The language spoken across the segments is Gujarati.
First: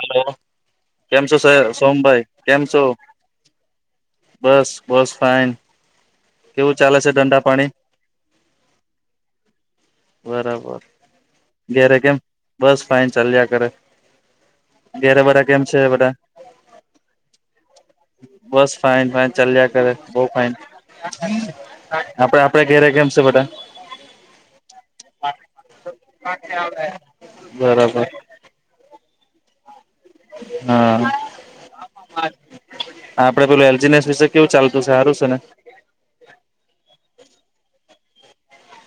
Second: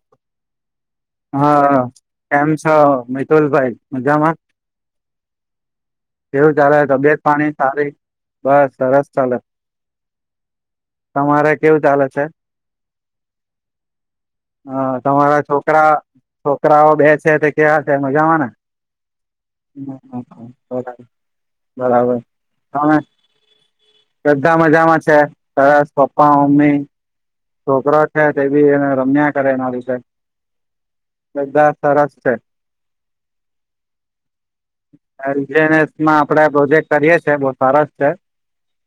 હલો. કેમ છો સર હા સોમભાઈ કેમ છો? મિતુલભાઈ મજામાં બસ બસ ફાઈન. કેવું ચારે તબિયત પાણી સારી? બસ સરસ ચાલે. બરાબર. તમારે કેવું ચાલે છે? ફાઈ ચાલ્યા કરે. અ ઘેરે તમારા બધા કેમ છે છોકરા બધા? છોકરાઓ બે છે તે કેવા છે મજામાં ને બસ ફાઇન- ફાઇન ચાલ્યા જ કરે બહુ ફાઇન. બરાબર બરાબર. આપડે- આપડે ઘરે તમે કેમ છે બધા? બધા મજામાં છે. સરસ પપ્પા- મમ્મી. બરાબર છોકરા છે તે બી એને રમ્યા કરે એના લીધે. હા બધા સરસ છે. આપડે પેલું એલજીનેસ વિશે કેવું ચાલતું છે સારું છે ને આપડે પ્રોજેક્ટ કરીય? છે બ સરસ છે.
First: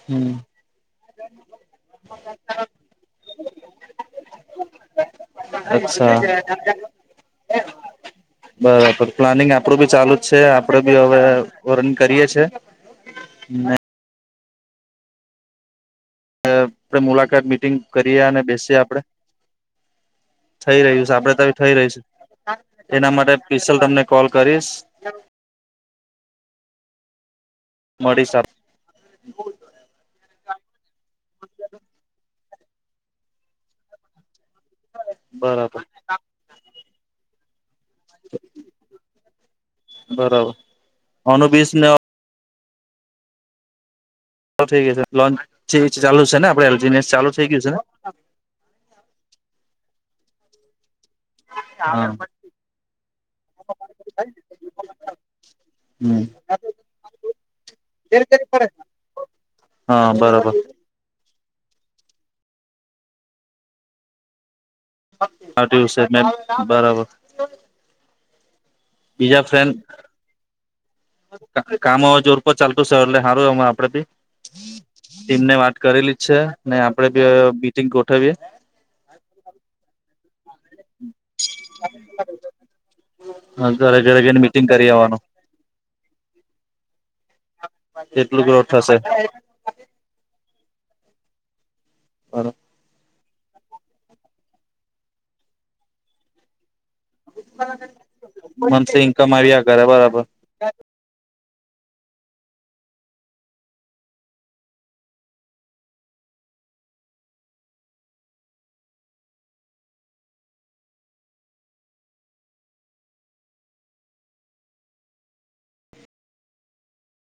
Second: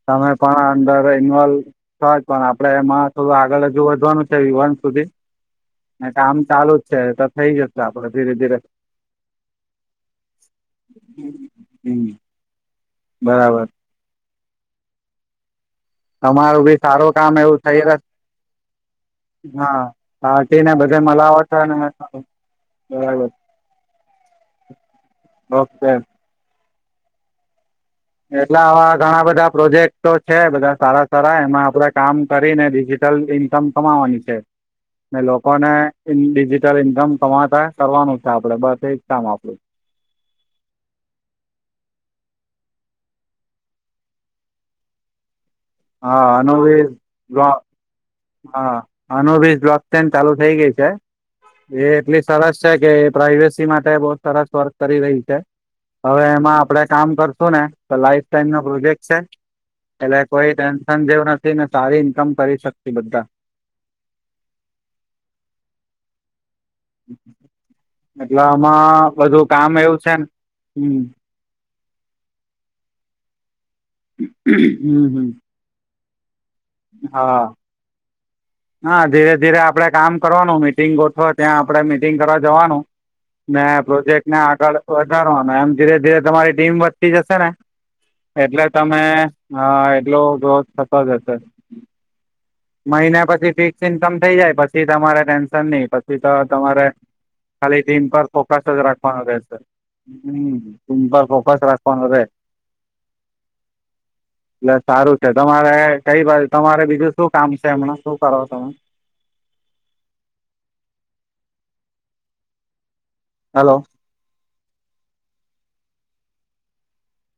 તમે હમ પણ અંદર ઇન્વોલ્વ છ પણ આપડે એમાં તો આગળ હજુ વધવાનું છે વિવાન સુધી ને અચ્છા કામ ચાલુ જ છે તો થઈ જશે આપડે ધીરે ધીરે બરાબર પ્લાનિંગ આપડું બી ચાલુ જ છે. આપડે બી હવે રન હમ કરીએ જ છે. બરાબર. તમારું બી સારું કામ મુલાકાત એવું મિટિંગ થઈ રહ--. કરીએ અને બેસીએ આપડે હા પારટી ને થઈ બધે રહ્યું છે આપડે તો મલાવટ થઈ ને રહ્યું છે એના બરાબર માટે પિશલ તમને કોલ કરીશ ઓકે મળીશ આપ એટલા આવા ઘણા બધા પ્રોજેક્ટો છે બધા સારા સારા એમાં આપણે કામ કર ડિજિટલ ઇનકમ કમાવાની છે. ને લોકોને બરાબર ઈન ડિજિટલ ઇન્કમ કમાતા કરવાનું છે આપડે બસ કામ આપડું બરાબર અનુ બીસ ને [unintelligible] થઈ ગયું છે લોચ હા ચાલુ છે ને [unintelligible] અનુ આપડે એલજીસ ચાલુ થઈ ગયું છે ને હા આનું બી બ્લોક ટાઇમ ચાલુ થઇ ગઈ છે. એ હા એટલી સરસ છે કે પ્રાઈવેસી માટે બહુ સરસ વર્ક કરી રહી છે. હમ હવે એમાં આપડે કામ કરશું ને તો લાઈફ ટાઈમ નો પ્રોજેક્ટ છે. હા એટલે કોઈ બરાબર ટેન્શન જેવું નથી ને સારી ઇન્કમ કરી શકતી બધા આ દિવસ મે બરાબર એટલામાં બીજા બધું ફ્રેન્ડ કામ એવું છે ને કામ હ જોર પર ચાલતું છે એટ સારું એમાં આપડે ભી હમ હમ ટીમને વાત કરેલી જ છે ન આપડે બી હા બીટિંગ ગોઠવીયએ મિટિંગ ગોઠવા ત્યાં આપડે મિટિંગ કરવા જવાનું ના ઘરે ઘરે પ્રોજેક્ટને જઈને મીટિંગ આગળ કરી આવવાનું વધારવાનું એમ ધીરે ધીરે તમારી ટીમ વધતી જશે ને કેટલું ગ્રોથ એટલે થશે તમે એટલો ગોથ થતો જ હશે મહિના પછી ફિક્સ ઇન્કમ થઇ જાય પછી તમારે ટેન્શન નહી પછી તો તમારે ખાલી ટીમ પર ફકાસ જ મંથલી રાખવાનો ઇન્કમ રહેશે આવ્યા કરે બરાબર હમ પર સ રાખવાનું રહે એટલે સારું છે તમારે કઈ બાજુ તમારે બીજું શું કામ છે હમણાં શું કરો તમે હલો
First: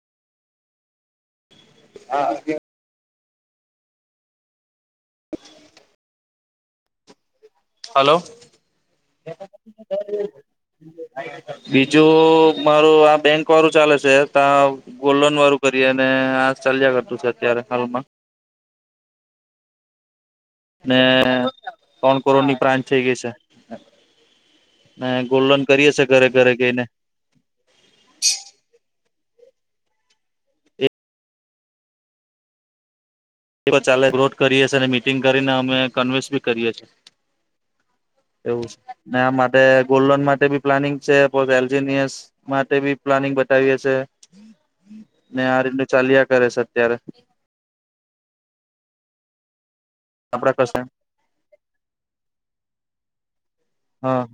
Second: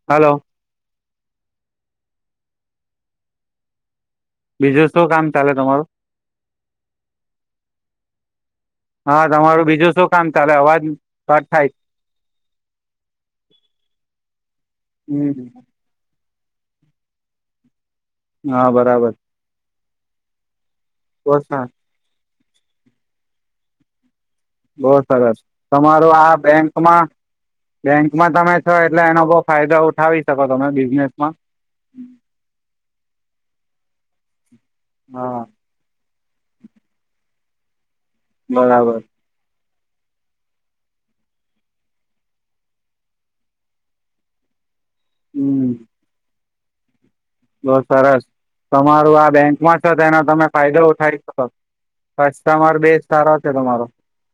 હાલો હા બીજું શું કામ ચાલે તમારું હલો હા તમારું બીજું શું કામ ચાલે અવાજ કટ થાય બીજું મારું આ બેંક વાળું ચાલે છે ત ગોલ્ડન વાળું હમ કરી અને આ ચાલ્યા કરતું છે અત્યારે હાલમાં હા બરાબર ને બહુ સરસ ત્રણ કરોડની પ્રાંત થઈ ગઈ છે બહ ને સરસ ગોલ્ડ લોન કરીએ છે તમારું ઘરે આ ઘરે ગઈને બેંકમાં બેંકમાં તમે છો એટલે એનો બ ફાયદો ઉઠાવી શકો તમે બિઝનેસમાં ચાલે વિોધ કરીએી અને મીટિંગ હા કરીને અમે કન્વેન્સ બી કરીએ છીએ એવું બરાબર ના માટે આપ ગોલ્ડ લોન માટે બી પ્લાનિંગ છે એલજીનિયસ માટે બી પ્લાનિંગ બતાવીએ છે ને આ રીતનું ચાલ્યા કરે છે અત્યારે બહું સરસ તમારું આ બેંકમાં તો તેનો તમે આપડા કશે ફાયદો ઉઠાવી શકો કસ્ટમર બે સારો છે તમારો હા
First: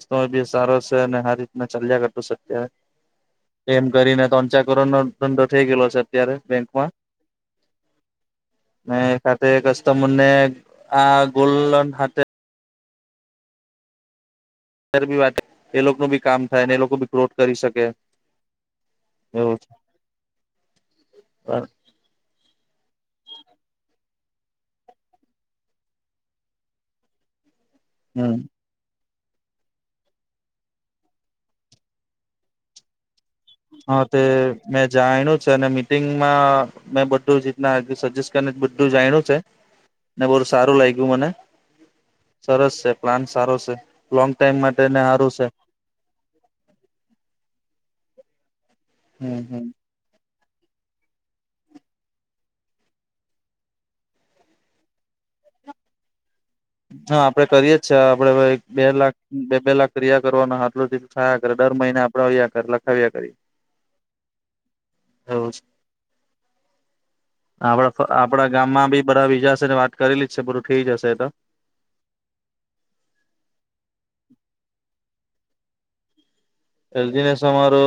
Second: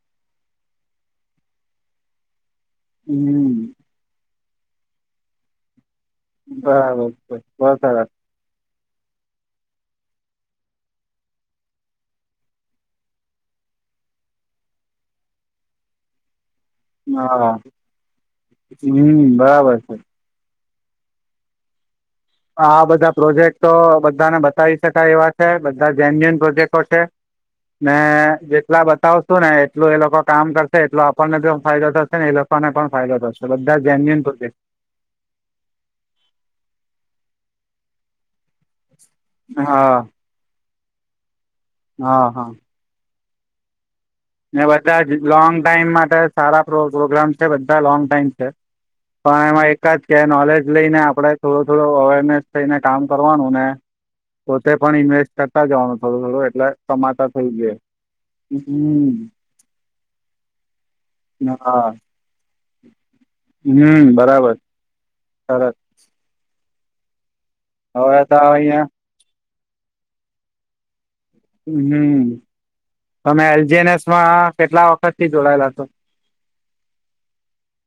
રસ્તો બી સારો છે અને હરી રીતના ચાલ્યા કરતું છે અત્યારે. હમ એમ કરીને તણ ચાર કરોડ નો ધંધો થઈ ગયેલો છે. અત્યારે બેંકમાં બરાબર [unintelligible] ને એક હતે કસ્ટમરને આ ગોલ્ન હાતે [unintelligible] બીવાત એ લોકો નું ભી કામ થાય ને એ લોકો બી ક્રોધ હા કરી શકે હમ એવું બરાબર છે હ આ બધા પ્રોજેક્ટો બધાને બતાવી શકાય એવા છે બધા જેન્યુન પ્રોજેક્ટો છે મે હમ જેટલા બતાવ ું ને એટલું એ લોકો કામ કરશે એટલો આપણને પણ ફાયદો થશે ને એ લોકોને પણ ફાયદો થશે બધા હા જેન્યુન તે પ્રોજેક્ટ મેં જાણી્યું છે અને મીટિંગમાં મેં બધું જ ના સજેસ્ટ કરીને બધું જાણ્યું છે હા ને બહુ સારું લાગ્યું મને હા હા સરસ છે પ્લાન સારો છે લોંગ ટાઈમ માટે ને બધા જ સારું છે લોંગ ટાઈમ માટે સારા પ્રોગ્રામ છે બધા લોંગ ટાઈમ છે હમ પણ હમ એમાં એક જ કે નોલેજ એ લઈને આપણેે થોડો થોડો અવેરનેસ થઈને કામ કરવાનું ને પોતે પણ ઇન્વેસ્ટ કરતા જવાનું થોડું થોડું એટલે હા કમાતા આપડે થઈ જઈએ. કરીયે જ છે આપડે હવે એક બે લાખ હમ્મ બે પેલા ક્રિયા કરવાનો આટલું થાયા કરે દર હા મહિના આપડ આવ્યા કરે લખાવ્યા કરીએ. હમ્મ બરાબર. એવું છે. સરસ આપડા હવે તો આપડા અહિયાં ગામમાં બી બધા બીજાશે ને વાત કરેલી જ છે બરું ઠઈ જશે તો. હમ્મ તમે એલજીનસમાં કેટલા વખત થી જોડાયેલા હતો. એલજી નસમા મારો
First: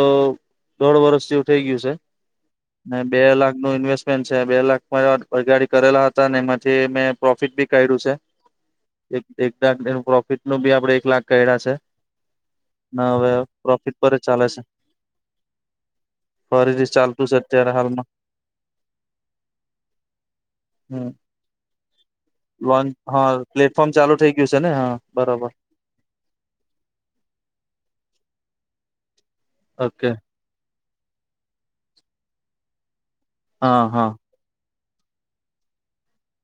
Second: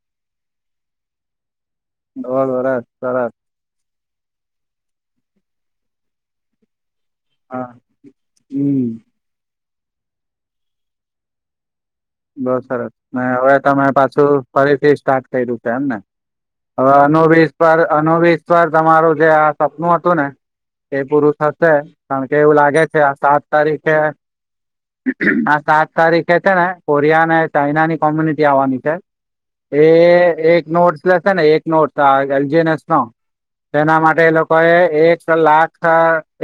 દોઢ વર્ષ થયું. થઈ ગયું દોઢ વરસ છે બે ને સરસ લાખ ન ઇન્વેસ્ટ પેન છે બે લાખ આ ગાડી કરેલા હતા ને એમાંથી મેં પ્રોફિટ બી હા કર્યું છે હમ્મ એક લાખ પ્રોફિટ નું બી આપડે એક લાખ કર્યા છે. બો સરસ ને હવે તમે પ્રોફિટ પર જ પાછું ચાલે છે ફરીથી સ્ટાર્ટ કર્યું છે એમ ને. ફરીથી હવે ચાલતું છે અત્યારે અનુવિશ્વાર હાલમાં આનો વિશ્વાસ તમારું જે આ સપનું હતું ને. એ હમ પૂરું થશે કારણ કે એવું લાગે લોન છે આ હા સાત પ્લેટફોર્મ તારીખે ચાલુ થઈ ગયું છે ને હા બરોબર આ સાત તારીખ એ છે ને કોરિયા અને ચાઈના ની કોમ્યુનિટી આવવાની છે એ ઓકે એક નોટ ને એક નોટ એલજીનસ નો હા એના હા માટે એ લોકો એ એક લાખ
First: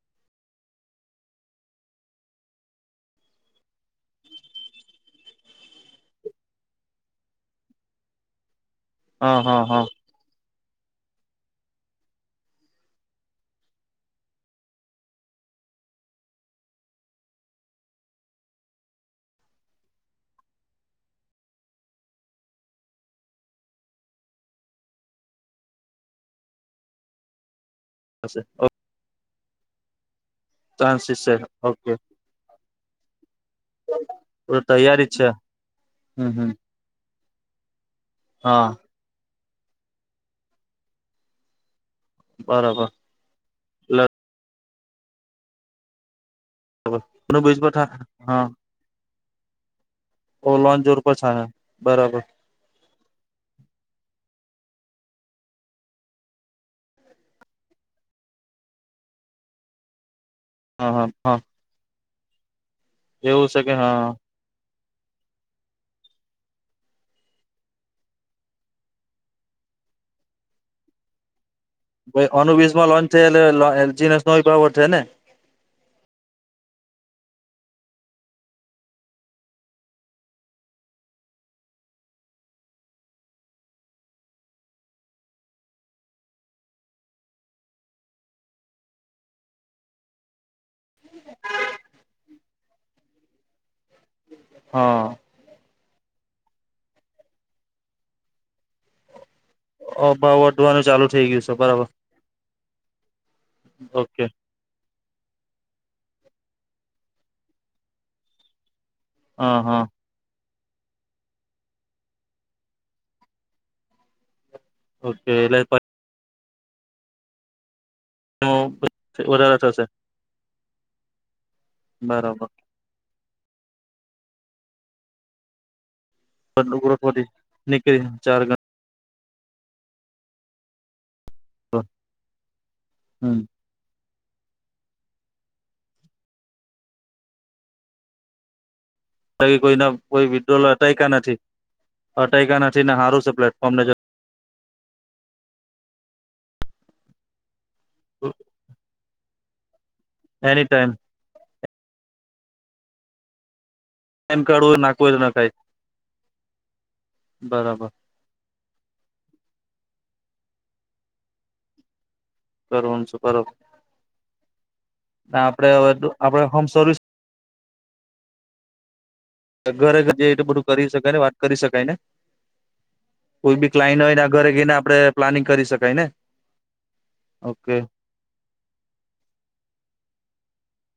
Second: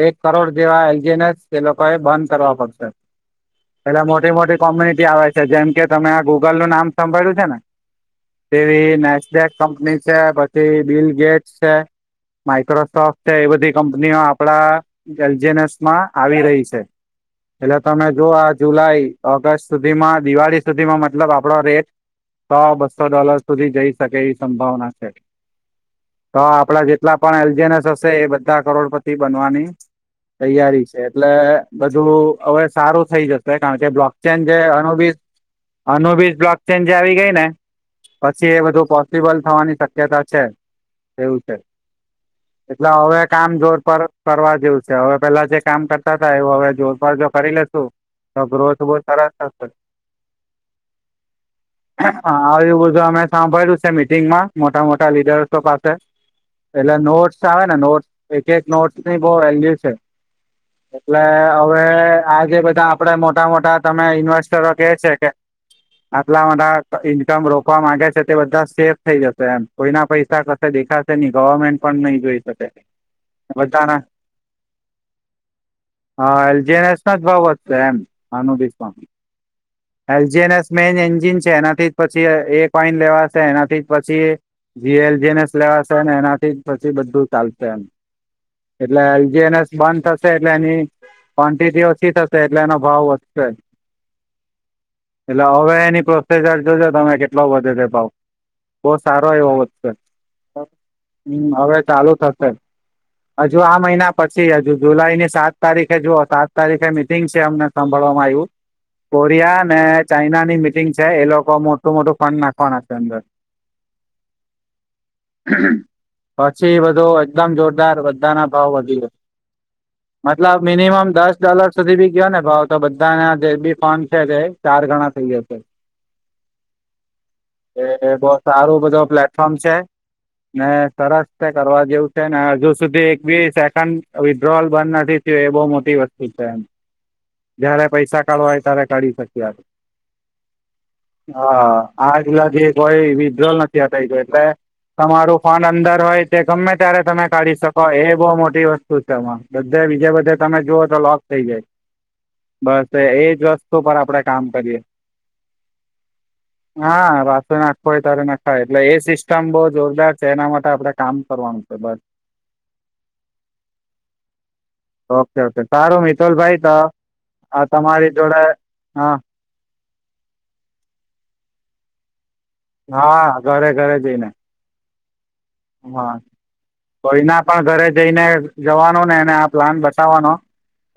એક કરોડ જેવા એલજીનસ એ લોકો એ બંધ કરવા પડશે. પેલા મોટી મોટી કોમ્યુનિટી આવે છે જેમ કે તમે આ ગૂગલ નું નામ સાભાળ્યું છે ને. તેવી હા નેસડેક હા હા કંપની છે પછી બિલ ગેટ છે. માઈક્રોસોફ્ટ એ બધી કંપનીઓ આપણા એલજીએનએસમાં આવી રહી છે. એટલે તમે જો આ જુલાઈ ઓગસ્ટ સુધીમાં દિવાળી સુધીમાં મતલબ આપડો રેટ તો સો બસ્સો ડોલર સુધી જઈ શકે એવી સંભાવના છે. તો આપડા જેટલા પણ એલજીનેસ થશે એ બધા કરોડપતિ બનવાની તૈયારી છે ચાન્સીસ એટલે ઓકે બધું હવે સારું થઈ જશે કારણ કે બ્લોક ચેન જે તૈયારી અનુબીજ જ છે હમ અનુબીજ હમ બ્લોકચેન જે આવી ગઈ. [unintelligible] પછી એ હા બધું પોસિબલ થવાની શક્યતા છે એવું છે. બરાબર એટલે હવે કામ જોર કરવા જેવું છે હવે પેલા જે કામ કરતા એવ હવે જોરાર જો બરાબર કરી બીજ પર લેશુ તો હા ગ્રોથ બહ સરસ થશે. ઓ લોન્ચ જોર પર છે બરાબર હા આવ બધું અમે સાંભળ્યું છે મીટિંગમાં. મોટા મોટા લીડર્સો પાસે એટલે નોટ્સ આવે ને નોટ્સ એક એક નોટ્સની બ બઉ વેલ્યુ છે. હા હા એટલે હા હવે આજે બધા આપડે મોટા એવું છે કે મોટા હા તમે ઇન્વેસ્ટરો કે છે કે આટલા માટે ઈન્કમ રોકવા માંગે છે તે બધા સેફ થઈ જશે એમ કોઈના પૈસા કશે દેખાની ગવર્મેન્ટ પણ નહી જોઈ કોનું શકે વિષ માં લોન્ચ છે એટલે બધાના એલજી [unintelligible] છે ને. હા એલજીનેસ ના જ ભાવ વધશે એમ આનું બીશ માં. એલજીનએસ મેન એન્જિન છે એનાથી જ પછી એક ઓઈન લેવાશે એનાથી જ પછી જી એલ જીનેશ લેવાશેને એનાથી પછી બધું ચાલશે એમ. એટલે એલજીનેસ બંધ થશે એટલે એની કોન્ટીટી ઓછી થશે એટલે એનો ભાવ વધશે. હા એટલે હવે એની પ્રો [unintelligible] જોજો તમે કેટલો વધે છે ભાવ બો સારો એવો ભાવ વધવાનું ચાલુ થઈ ગયું હમ છે હવે બરાબર ચાલુ થશે. હજુ આ મહિના ઓકે પછી હજુ જુલાઈ ની સાત તારીખ કે જુઓ સાત તારીખે મિટિંગ છે અમને સાંભળવામાં આવ્યું હા કોરિયા ને હા ચાઈનાની મિટ મિટિંગ છે એ લોકો મોટું મોટું ફંડ નાખવાના છે અંદર. ઓકે એટલે પા પછી બધો એકદમ જોરદાર બધાના ભાવ વધી ગયો. પછી વધારે થશે મતલબ મિનિમમ દસ ડોલર સુધી બી ગયો ને બરાબર ભાવ તો બધાને જે બી ફોન છે તે ચાર ગણા થઇ જશે. વધી એ નીકળી એ બો ચાર ગણા સારું બધા ફ્લેટ ફ્રોમ છે ને સરસ તે કરવા જેવું છે ને હજુ સુધી એક હમ બી સેકન્ડ વિડ્રોઅલ બંધ નથી થયું એ બહુ મોટી વસ્તુ છે એમ જયારે પૈસા કાઢવા હોય ત્યારે કાળી શક્યા કોઈના કોઈ વિડ્રોલ અટયકા નથી હા આ અટયકા રિયા નથી ને જોઈ સારું છે વિદ્રોવાલ ના પ્લેટફોર્મને કેસ એટલે તમારું ફોન અંદર હોય તે ગમે ત્યારે તમે કાઢી શકો એ બહુ મોટી વસ્તુ શું છે એમા બધે બીજે બધે તમે એની જુઓ ટાઈમ તો લોક થઈ જાય બસ એજ વસ્ તુ પણ આપણેે એમ કામ કરીએ. કાઢવું નાખવું એ નખાય હા વાસો બરાબર નાખો હોય તારે નાખાય એટલે એ સિસ્ટમ બઉ જોરદાર એના માટે આપડે કામ કરવાનું છે બસ. [unintelligible] ઓકે ઓકે આપડે સારું હવે આપડે મિતથુલભાઈ હોમ તો સર્વિસ આ તમારી જોડે હા. ઘરે જએ તો બધું કરી શકાય ને વાત કરી શકાય ને? હા કોઈ ઘરે બી ઘરે ક્લાઈન્ટ હોયને જઈને ઘરે ગઈને આપડે પ્લાનિંગ કરી શકાય હા ને. કોઈના પણ ઓકે ઘરે જઈને જવાનો ને એને આ પ્લાન બતાવવાનો.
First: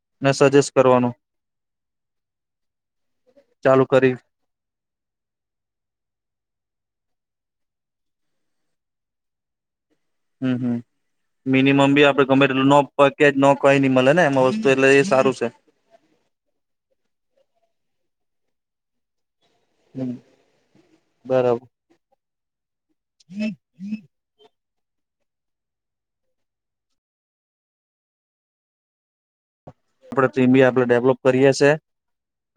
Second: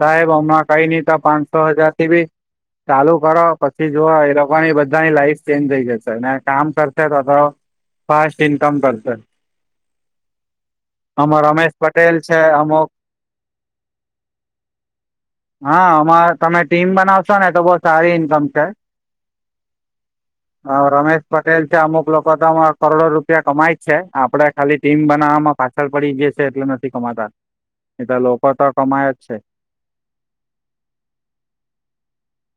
સાહેબ ને હમણા સજેસ્ટ કઈ ની કરવાનું તો પાંચસો હજારથી બી ચાલુ કરો ચાલુ પછી જુઓ કરી એ લોકો ની બધાની લાઈફ ચેન્જ થઈ જશે ને. કામ કરતે રહો ફાસ્ટ ઇન્કમ કરતે. હમ્મ હમ્મ. આમાં રમેશ મિનિમમ બી પટેલ આપડે છે ગમેતે નો અમુક પકેજ નો કઈની મળે ને એમાં વસ્તુ એટલે એ સારું છે. હ તમે ટીમ બનાવશો ને તો બો સારી ઇન્કમ છે હમ અ રમેશ પટેલ બરાબર છે અમુક લોકો તમા કરોડો રૂપિયા કમાય જ છે આપડે ખાલી ટીમ બનાવવામાં પાછળ પડી જઈશે એટલે નથી કમાતા. એતો લોકો તો કમાય જ છે. આપડે ટીમ બી આપણે ડેવલોપ કરીએ છે.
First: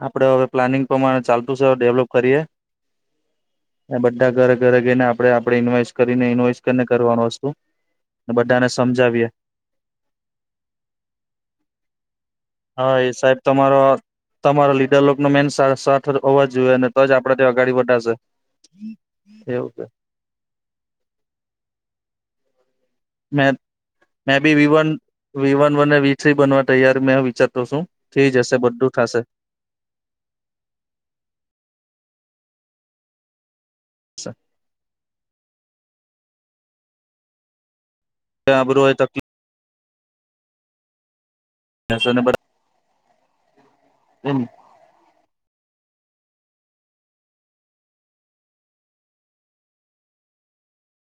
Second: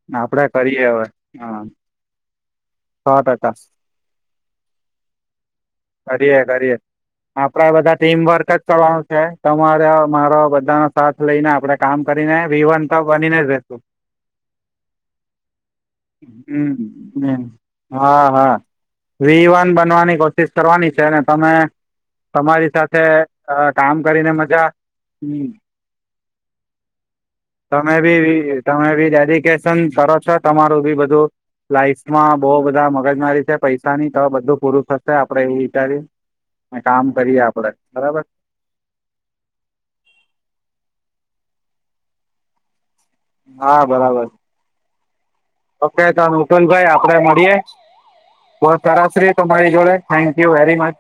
આપડે હવે પ્લાનિંગ કરીએ હવે પ્રમાણે ચાલતું હા છે હવે ડેવલપ કરીએ. સો ટકા. બધા ઘરે ઘરે ગઈને આપને આપડે ઇન્વેસ્ટ કરીને કરીએ કરીએ ઇન્વેસ્ટન કરવાન વસ્તુ આપડે બધા ટીમ બધાને સ [unintelligible] તમારે મારો બધા નો સાથ લઈને આપડે કામ કરીને [unintelligible] હા એ બનીને સાહેબ જ રેસુ. તમારો તમારા લીડર લોક નો મેન સાથ હોવા જોઈએને તો જ આપડે હમ. તી અગાડી બતાવશે. હા હા વી વન બનવાની કોશિશ કરવાની છે. તમે તમારી સાથે અ કામ કરીને મે બી મજા વિવન વિ વન અને વિ થ્રી બનવા તૈયાર મે હો વિચારતો છું થઈ જશે બ તમારી ડેડીકેશન. કરો છો. તમારું બી બધું લાઈફમાં બો બધા મગજ મારી છે, પૈસા [unintelligible] તો બધું પૂરું હશે આપડે એવું વિચારીએ અને કામ કરીએ આપડે. બરાબર આબરો એ તકલી [unintelligible] હા બરાબર. પક ત નુંટલ ભાઈ આપડે મળીએ. બઉ સરસ રહ્યુ તમારી જોડે થેન્કયુ વેરી મચ.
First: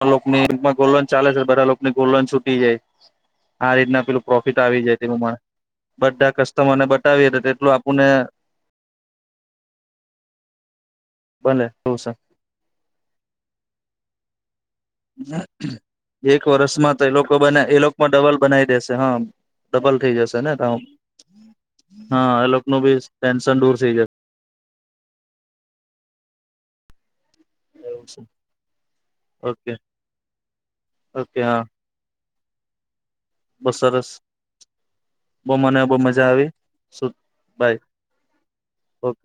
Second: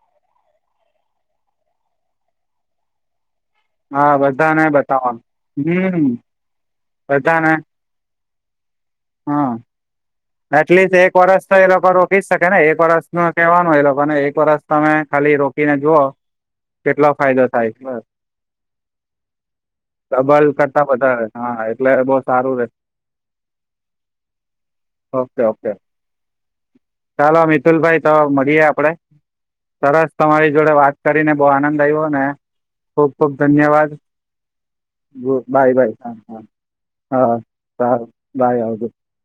આ લોક ને નીમાં ગોલન ચાલે છે બધા લોકોની ગોલન છૂટી જાય. આ રીતના હા પેલું પ્રોફિટ બધાને આવી જાય તેનું બતાવવાનું હમ બધા કસ્ટમરને બતાવીએ તો બધાને તેટલું આપુને. હા. એટલીસ્ટ એક વર્ષ તો એ ભલે લોકો એવું રોકી જ શકે ને એક વર્ષ ન કહેવાનું એ લોકોને એક વર્ષ તમે ખાલી રોકી. ને જોઓ. એક વર્ષમાં તો એ લોકો બને એ લોકોમાં ડબલ બનાવી દેશે હા. ડબલ થઈ જશે ને તો કરતા વધારે હા એટલે બહુ હા એ સારું રે લોકોનું બી ટેન્શન દૂર થઈ જાય. ઓકે ઓકે ચાલો મિતુલભાઈ તો જશે મળીએે આપડે ઓકે સરસ તમારી જોડે વાત કરીને ઓકે બહું હા આનંદ આવ્યો ને ખૂબ ખૂબ બહુ ધન્યવાદ સરસ બહુ બાય મને બાય બહુ હા મજા હા આવી શું હા બાય સારૂ બાય આવજો. ઓકે